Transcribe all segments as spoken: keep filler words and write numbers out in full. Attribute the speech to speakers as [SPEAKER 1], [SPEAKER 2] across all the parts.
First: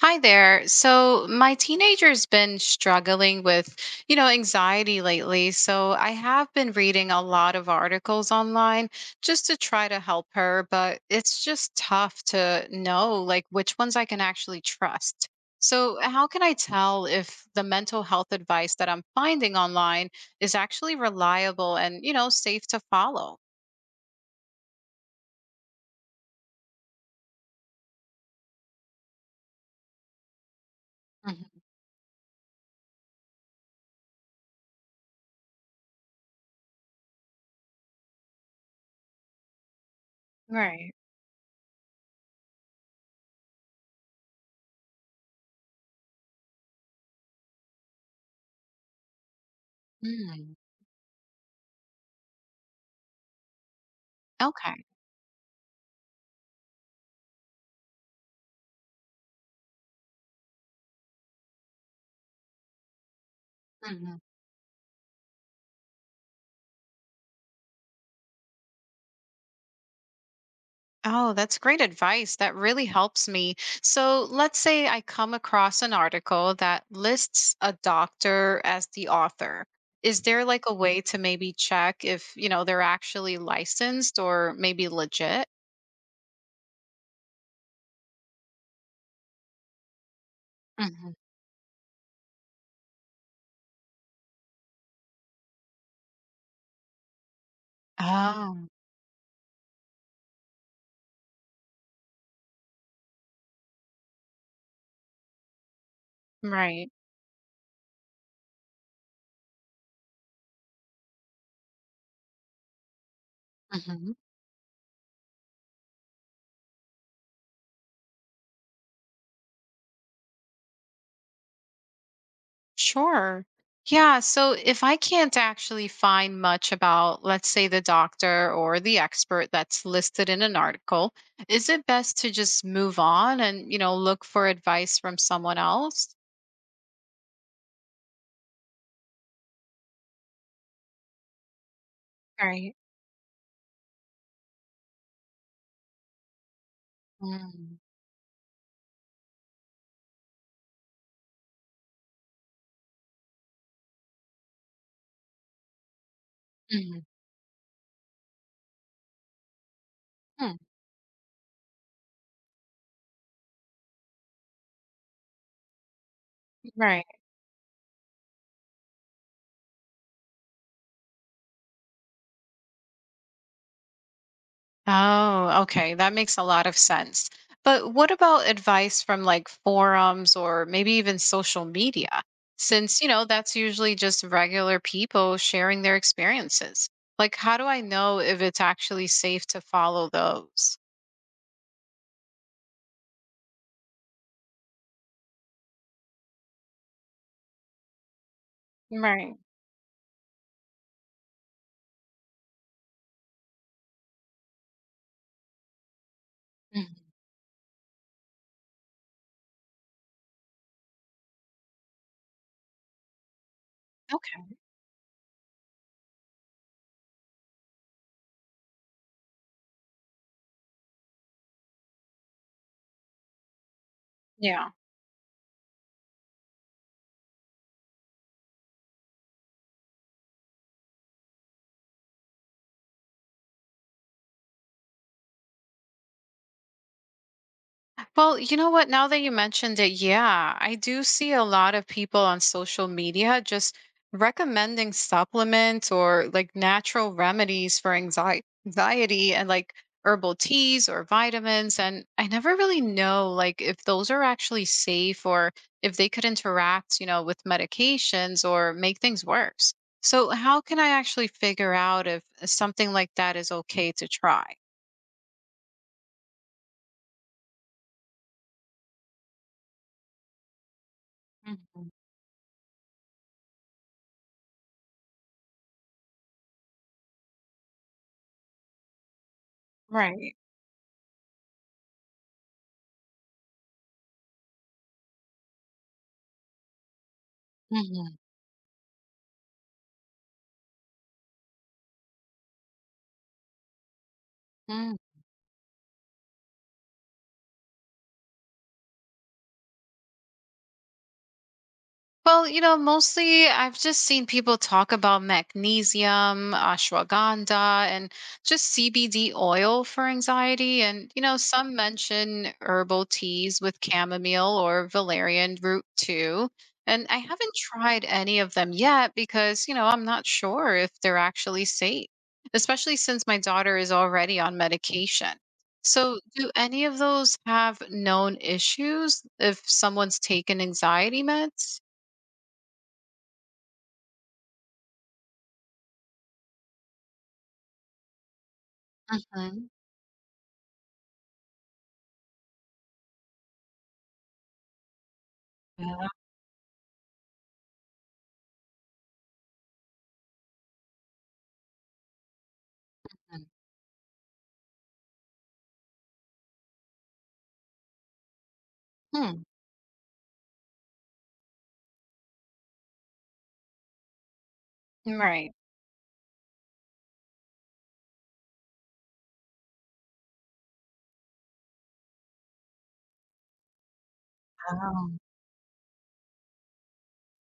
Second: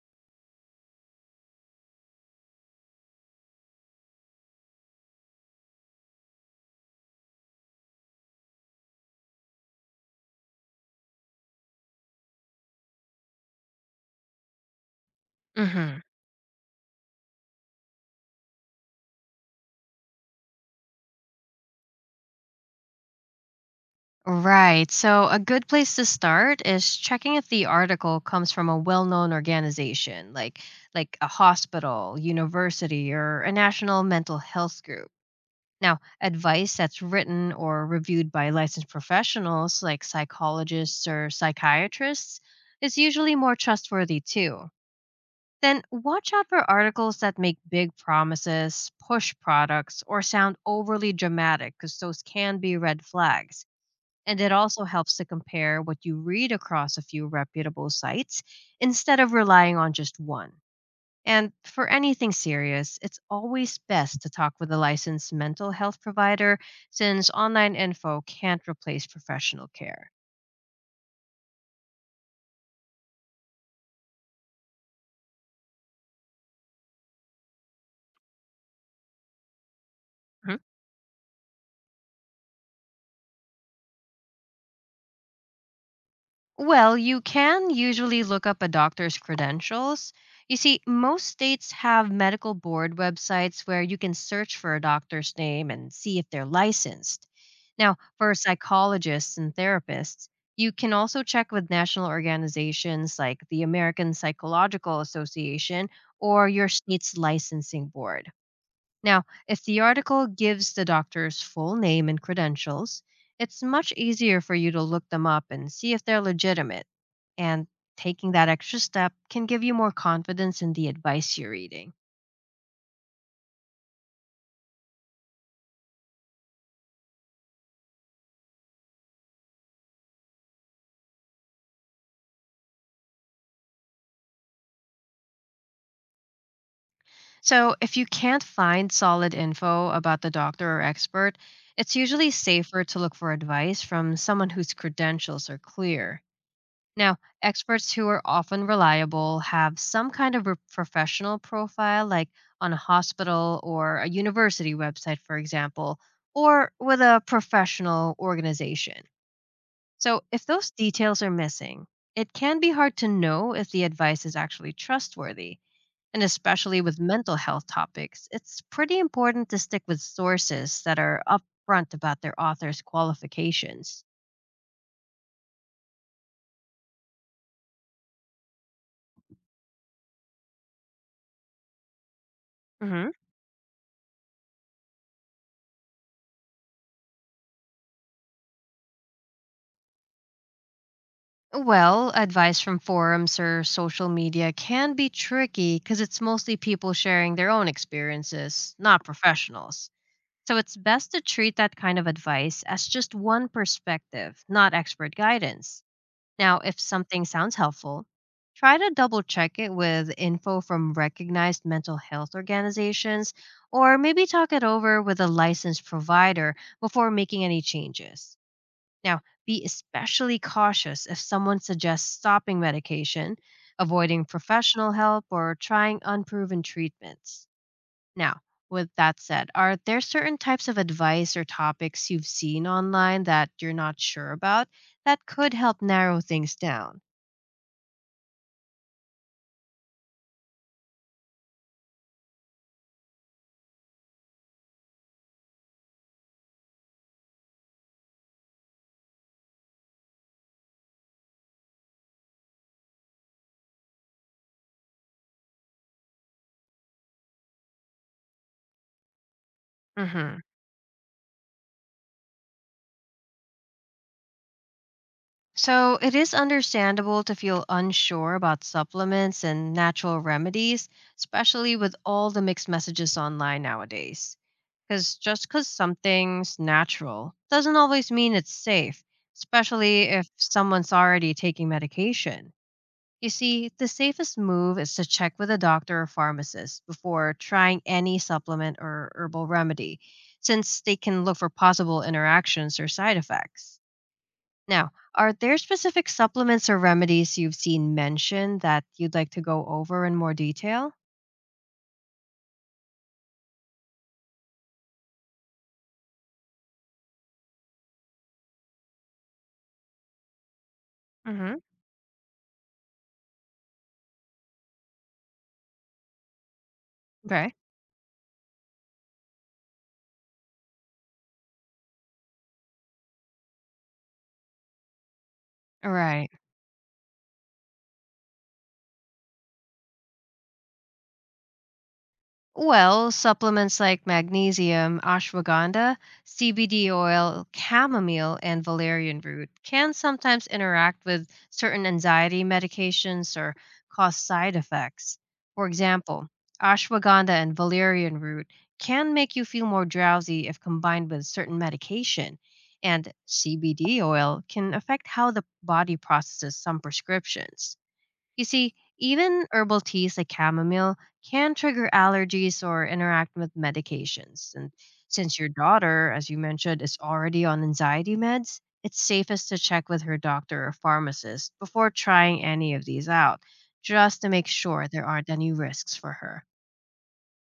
[SPEAKER 1] Hi there. So my teenager's been struggling with, you know, anxiety lately. So I have been reading a lot of articles online just to try to help her, but it's just tough to know like which ones I can actually trust. So
[SPEAKER 2] Hmm.
[SPEAKER 1] how can I tell if the mental health advice that I'm finding online is actually reliable and, you know, safe to follow?
[SPEAKER 2] Right. So, a good place to start is checking if the article comes from a well-known organization, like like a
[SPEAKER 1] Mhm.
[SPEAKER 2] hospital, university, or a national mental health group. Now, advice that's written or reviewed by licensed professionals like
[SPEAKER 1] Right.
[SPEAKER 2] psychologists or psychiatrists is usually more trustworthy too. Then watch out for articles that make big promises, push products, or
[SPEAKER 1] Mm,
[SPEAKER 2] sound overly dramatic because those can be red flags. And it
[SPEAKER 1] okay.
[SPEAKER 2] also helps to compare what you read across a few reputable sites instead of relying on just one. And for anything serious, it's always best to talk with a licensed mental health provider since online info can't replace professional care.
[SPEAKER 1] Oh, that's great advice. That really helps me. So, let's say I come across an article that lists a doctor as the author. Is there like a way to maybe check if, you know, they're actually licensed or maybe legit?
[SPEAKER 2] Well, you can usually look up a doctor's credentials. You see,
[SPEAKER 1] Hmm.
[SPEAKER 2] most states have medical board websites where you can search for a doctor's name and see if they're licensed. Now, for
[SPEAKER 1] Oh,
[SPEAKER 2] psychologists and therapists, you can also check with national organizations like the American Psychological Association or your
[SPEAKER 1] right.
[SPEAKER 2] state's licensing board. Now, if the article gives the doctor's full name and credentials, it's much easier for you to look them up and see if they're legitimate. And taking that extra step can give you more confidence in the advice you're reading.
[SPEAKER 1] Sure. Yeah. So if I can't actually find much about, let's say, the doctor or the expert that's listed in an article, is it best to just move on and, you know, look for advice from someone else?
[SPEAKER 2] So, if you can't find solid info about the doctor or expert, it's usually
[SPEAKER 1] Right.
[SPEAKER 2] safer to look for advice from someone whose credentials are clear. Now,
[SPEAKER 1] Mm.
[SPEAKER 2] experts who are often reliable have some kind of a professional profile, like on a hospital or a university website, for example, or
[SPEAKER 1] Mhm.
[SPEAKER 2] with a professional organization. So, if
[SPEAKER 1] Mm.
[SPEAKER 2] those details are missing, it can be hard to know if the advice is actually trustworthy. And especially with
[SPEAKER 1] Right.
[SPEAKER 2] mental health topics, it's pretty important to stick with sources that are upfront about their author's qualifications.
[SPEAKER 1] Oh, okay. That makes a lot of sense. But what about advice from like forums or maybe even social media? Since, you
[SPEAKER 2] Mhm.
[SPEAKER 1] know, that's usually just regular people sharing their experiences. Like, how do I know if it's actually safe to follow those?
[SPEAKER 2] Well, advice from forums or social media can be tricky because it's mostly people sharing their own experiences, not
[SPEAKER 1] Right.
[SPEAKER 2] professionals. So it's best to treat that kind of advice as just one perspective, not expert guidance. Now, if
[SPEAKER 1] Mhm.
[SPEAKER 2] something sounds helpful, try to double check it with info from recognized mental health organizations or maybe
[SPEAKER 1] Okay.
[SPEAKER 2] talk it over with a licensed provider before making any changes. Now, be especially cautious if someone suggests stopping medication, avoiding
[SPEAKER 1] Yeah.
[SPEAKER 2] professional help, or trying unproven treatments. Now, with that said, are there certain types of advice or topics you've seen online that you're not sure about that could help narrow things down?
[SPEAKER 1] Well, you know what? Now that you mentioned it, yeah, I do see a lot of people on social media just recommending supplements or like natural remedies for anxi- anxiety and like herbal teas or vitamins. And I never really know like if those are actually safe or if they could interact, you know, with medications or make things worse. So,
[SPEAKER 2] Hmm.
[SPEAKER 1] how can I actually figure out if something like that is okay to try?
[SPEAKER 2] So, it is understandable to feel unsure about supplements and natural remedies, especially
[SPEAKER 1] Mhm.
[SPEAKER 2] with all the mixed messages online nowadays. Because just because something's natural doesn't always mean it's safe, especially if
[SPEAKER 1] Right.
[SPEAKER 2] someone's already taking medication. You see, the safest move is to check with a doctor or pharmacist before trying any supplement or herbal remedy, since they can look for possible interactions or side effects. Now,
[SPEAKER 1] Mhm.
[SPEAKER 2] are there specific supplements or remedies you've seen mentioned that you'd like to go over in more detail?
[SPEAKER 1] Well, you know, mostly I've just seen people talk about magnesium, ashwagandha, and just C B D oil for anxiety. And, you know,
[SPEAKER 2] Hmm.
[SPEAKER 1] some mention herbal teas with chamomile or valerian root too. And I
[SPEAKER 2] Okay.
[SPEAKER 1] haven't
[SPEAKER 2] Right.
[SPEAKER 1] tried any of them yet because, you know, I'm not sure if they're actually safe, especially since my daughter is already on medication. So, do any of those have known issues if someone's taken anxiety meds?
[SPEAKER 2] Well, supplements like magnesium, ashwagandha, C B D oil, chamomile, and valerian root
[SPEAKER 1] Mhm.
[SPEAKER 2] can sometimes interact with certain anxiety medications or cause side effects. For
[SPEAKER 1] Yeah.
[SPEAKER 2] example, ashwagandha and valerian root can make you feel more drowsy if combined with certain medication, and C B D oil can affect how the body processes some prescriptions. You see,
[SPEAKER 1] Mm.
[SPEAKER 2] even herbal teas like chamomile can trigger allergies or interact with medications. And
[SPEAKER 1] Hmm,
[SPEAKER 2] since your
[SPEAKER 1] right.
[SPEAKER 2] daughter, as you mentioned, is already on anxiety meds, it's safest to check with her doctor or pharmacist before trying any of these out, just to make sure there
[SPEAKER 1] Oh.
[SPEAKER 2] aren't any risks for her.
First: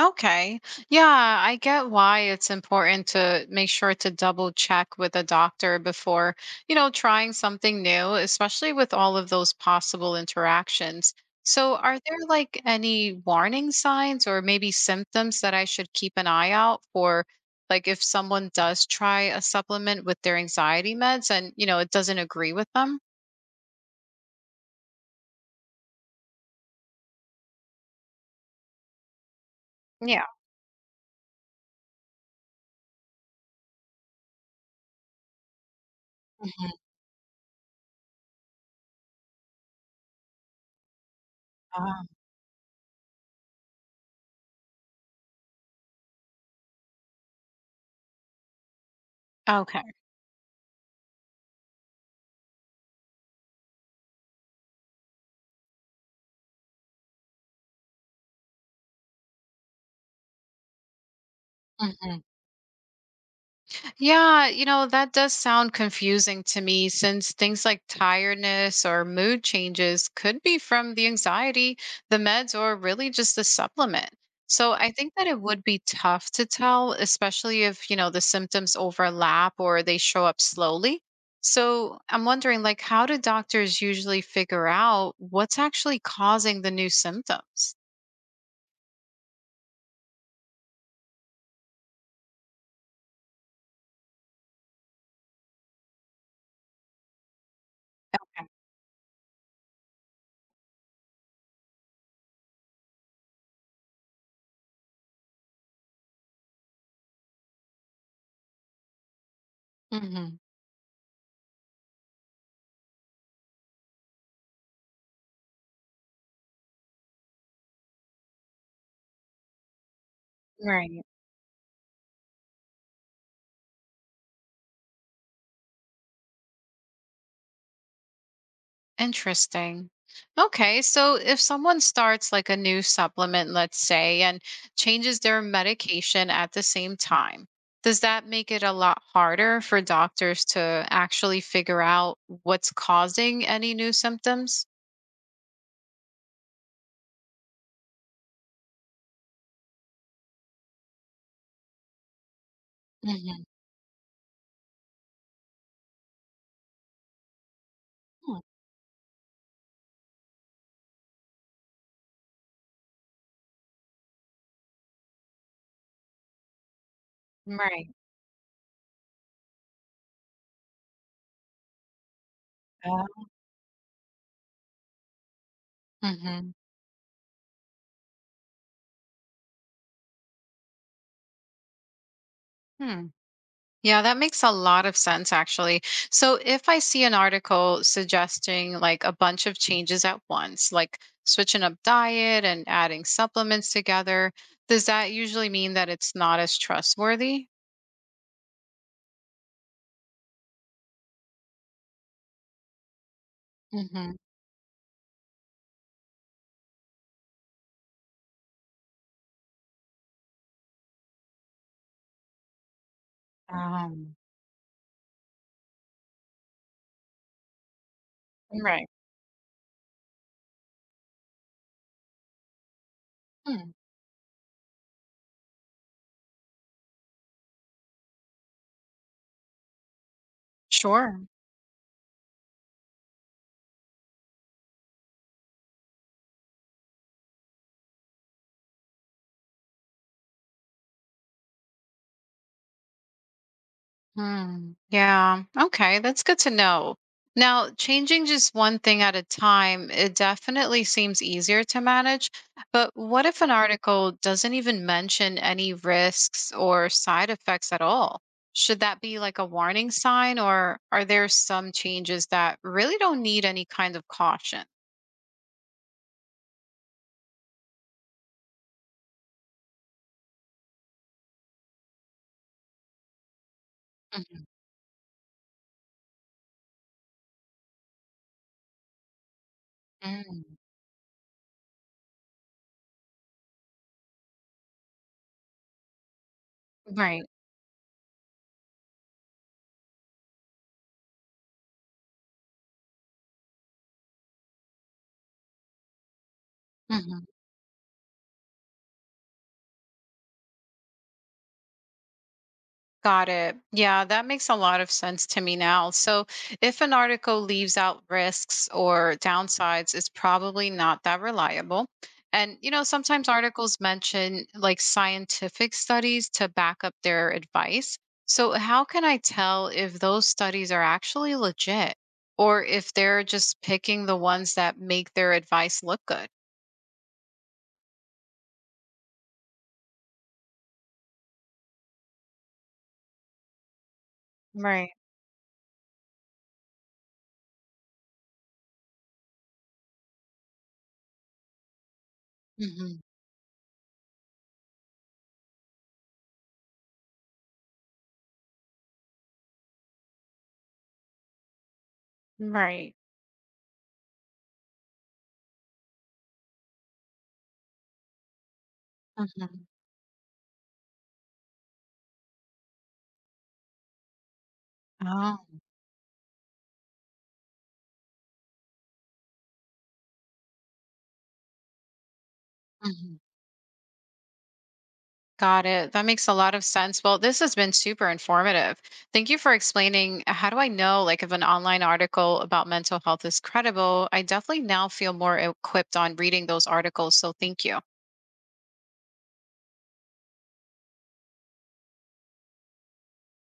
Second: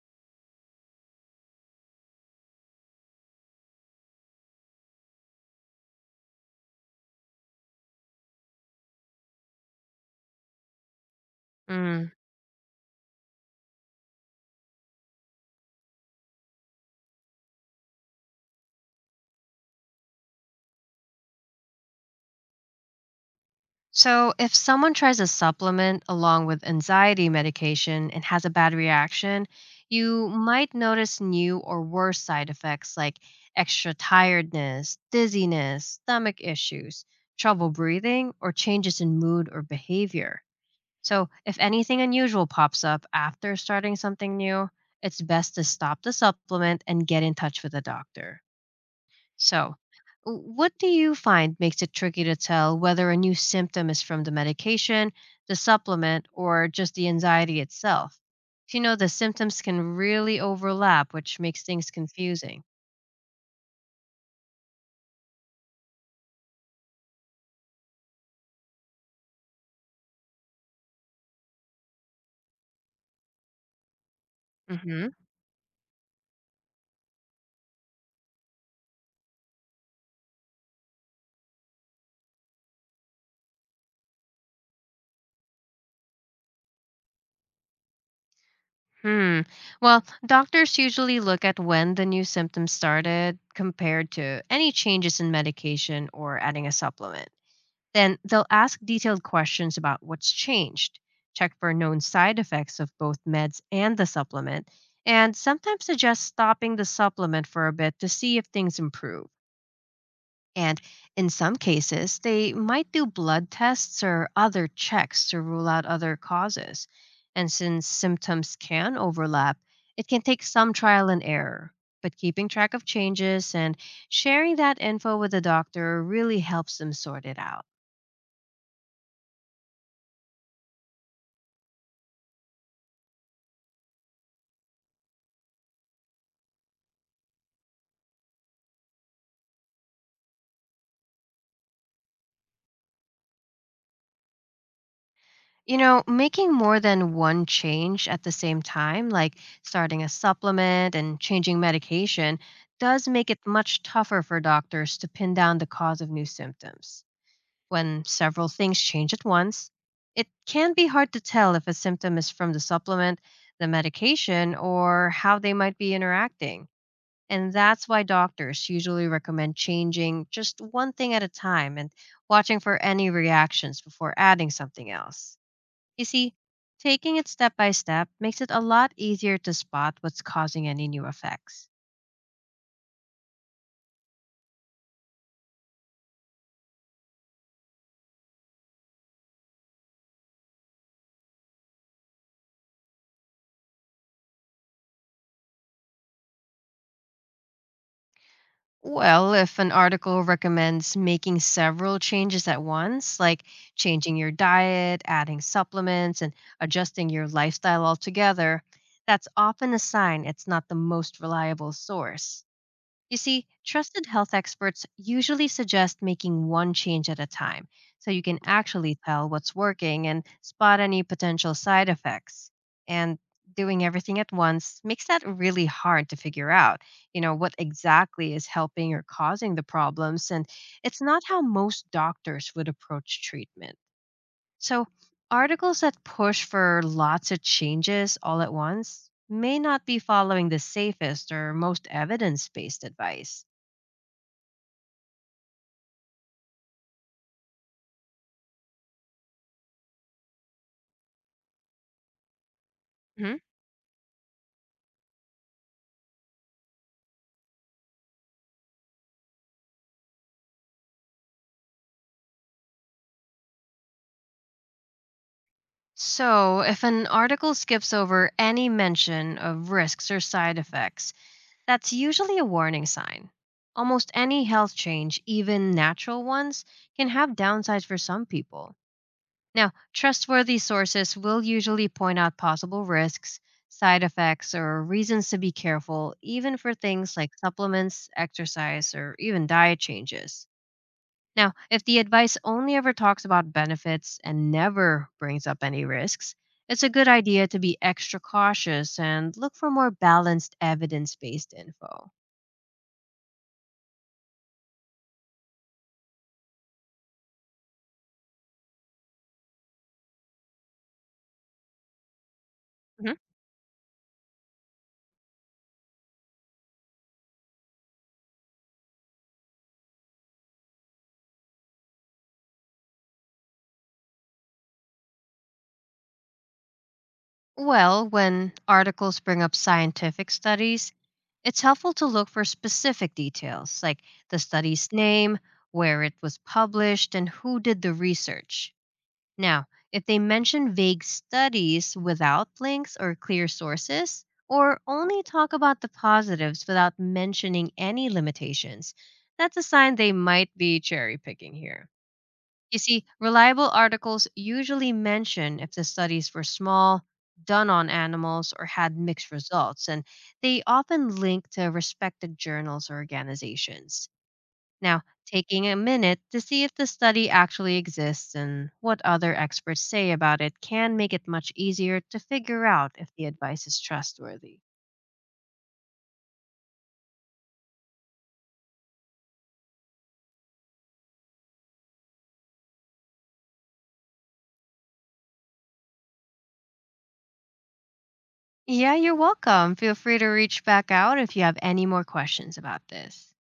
[SPEAKER 1] Okay. Yeah, I get why it's important to make sure to double check with a doctor before, you know, trying something new, especially with all of those possible interactions. So, are
[SPEAKER 2] Mm.
[SPEAKER 1] there like any warning signs or maybe symptoms that I should keep an eye out for? Like, if someone does try a supplement with their anxiety meds and, you know, it doesn't agree with them?
[SPEAKER 2] So, if someone tries a supplement along with anxiety medication and has a bad reaction,
[SPEAKER 1] Yeah.
[SPEAKER 2] you might notice new or worse side effects like extra tiredness, dizziness, stomach
[SPEAKER 1] Mhm.
[SPEAKER 2] issues, trouble breathing, or changes in mood or behavior. So, if
[SPEAKER 1] Oh.
[SPEAKER 2] anything
[SPEAKER 1] Mhm.
[SPEAKER 2] unusual pops up after starting something new, it's best to stop the supplement and get in touch with a doctor. So, w- what do you find makes it tricky to tell whether a new symptom is from the medication, the supplement, or just the anxiety itself? You know, the symptoms can really overlap, which makes things
[SPEAKER 1] Okay.
[SPEAKER 2] confusing.
[SPEAKER 1] Yeah, you know, that does sound confusing to me since things like tiredness or mood changes could be from the anxiety, the meds, or really just the supplement. So I think
[SPEAKER 2] Hmm.
[SPEAKER 1] that it would be tough to tell, especially if, you know, the symptoms overlap or they show up slowly. So I'm wondering, like, how do doctors usually figure out what's actually causing the new symptoms?
[SPEAKER 2] Hmm. Well, doctors usually look at when the new symptoms started compared to any changes in medication or adding a supplement. Then
[SPEAKER 1] Okay.
[SPEAKER 2] they'll ask detailed questions about what's changed, check for known side effects of both meds and the supplement, and sometimes suggest stopping the supplement for a bit to see if things improve.
[SPEAKER 1] Hmm.
[SPEAKER 2] And in some cases, they might do blood tests or other checks to rule out other causes. And since symptoms can overlap, it can take some
[SPEAKER 1] Right.
[SPEAKER 2] trial and error. But keeping track of changes and sharing that info with the doctor really helps them sort it out.
[SPEAKER 1] Interesting. Okay, so if someone starts like a new supplement, let's say, and changes their medication at the same time, does that make it a lot harder for doctors to actually figure out what's causing any new symptoms?
[SPEAKER 2] You know, making more than one change at the same time, like starting a supplement and changing medication, does make
[SPEAKER 1] Hmm.
[SPEAKER 2] it much tougher for doctors to pin down the cause of new symptoms. When several things change at once, it can be hard to tell if a symptom is from the supplement, the medication, or how they might be interacting. And that's
[SPEAKER 1] Right.
[SPEAKER 2] why doctors usually recommend changing just one thing at a time and watching for any
[SPEAKER 1] Mhm.
[SPEAKER 2] reactions before adding something else. You
[SPEAKER 1] Uh,
[SPEAKER 2] see,
[SPEAKER 1] hmm.
[SPEAKER 2] taking it step by step makes it a lot easier to spot what's causing any new effects.
[SPEAKER 1] Hmm. Yeah, that makes a lot of sense actually. So if I see an article suggesting like a bunch of changes at once, like switching up diet and adding supplements together, does that usually mean that it's not as trustworthy?
[SPEAKER 2] Well, if an article recommends making several changes at once, like
[SPEAKER 1] Hmm.
[SPEAKER 2] changing your diet, adding supplements, and adjusting your lifestyle altogether, that's often a sign it's not the most reliable source. You see, trusted
[SPEAKER 1] Um,
[SPEAKER 2] health experts usually suggest making one change at a time so you can
[SPEAKER 1] Right.
[SPEAKER 2] actually tell what's working and spot any potential side effects. And
[SPEAKER 1] Hmm.
[SPEAKER 2] doing everything at once makes that really hard to figure out, you know, what exactly is helping or causing the problems. And it's
[SPEAKER 1] Sure.
[SPEAKER 2] not how most doctors would approach treatment. So, articles that push for lots of changes all at once may not be following the safest or most evidence based advice.
[SPEAKER 1] Hmm. Yeah. Okay. That's good to know. Now, changing just one thing at a time, it definitely seems easier to manage. But what
[SPEAKER 2] Mhm.
[SPEAKER 1] if an article doesn't even mention any risks or side effects at all? Should that be like a warning sign, or are there some changes that really don't need any kind of caution?
[SPEAKER 2] So, if an article skips over any mention of risks or side effects, that's usually a warning sign. Almost
[SPEAKER 1] Mhm.
[SPEAKER 2] any health change, even natural ones, can have downsides for some people. Now,
[SPEAKER 1] Mm.
[SPEAKER 2] trustworthy sources will usually point out possible risks, side effects, or reasons to be careful, even for things
[SPEAKER 1] Right.
[SPEAKER 2] like supplements, exercise, or even diet changes. Now, if the advice only ever talks about benefits and never brings up any risks, it's a good
[SPEAKER 1] Mm-hmm.
[SPEAKER 2] idea to be extra cautious and look for more balanced evidence based info.
[SPEAKER 1] Got it. Yeah, that makes a lot of sense to me now. So, if an article leaves out risks or downsides, it's probably not that reliable. And, you know,
[SPEAKER 2] Hmm.
[SPEAKER 1] sometimes articles mention like scientific studies to back up their advice. So, how can I tell if those studies are actually legit or if they're just picking the ones that make their advice look good?
[SPEAKER 2] Well, when articles bring up scientific studies, it's helpful to look for specific details like the
[SPEAKER 1] Right.
[SPEAKER 2] study's name, where it was published, and who did the research. Now, if they mention vague studies without links
[SPEAKER 1] Hmm.
[SPEAKER 2] or clear sources, or only talk about the positives without mentioning any limitations, that's a sign they might be cherry picking here. You
[SPEAKER 1] Right.
[SPEAKER 2] see, reliable articles usually mention if the studies were small, done on animals, or had mixed
[SPEAKER 1] Hmm.
[SPEAKER 2] results, and they often link to respected journals or organizations. Now,
[SPEAKER 1] Oh.
[SPEAKER 2] taking a minute to see if the study actually exists and what other experts say about it can make it much easier to figure out if
[SPEAKER 1] Mhm.
[SPEAKER 2] the advice is trustworthy.
[SPEAKER 1] Got it. That makes a lot of sense. Well, this has been super informative. Thank you for explaining how do I know like if an online article about mental health is credible? I definitely now feel more equipped on reading those articles, so thank you.
[SPEAKER 2] Yeah, you're welcome. Feel free to reach back out if you have any more questions about this.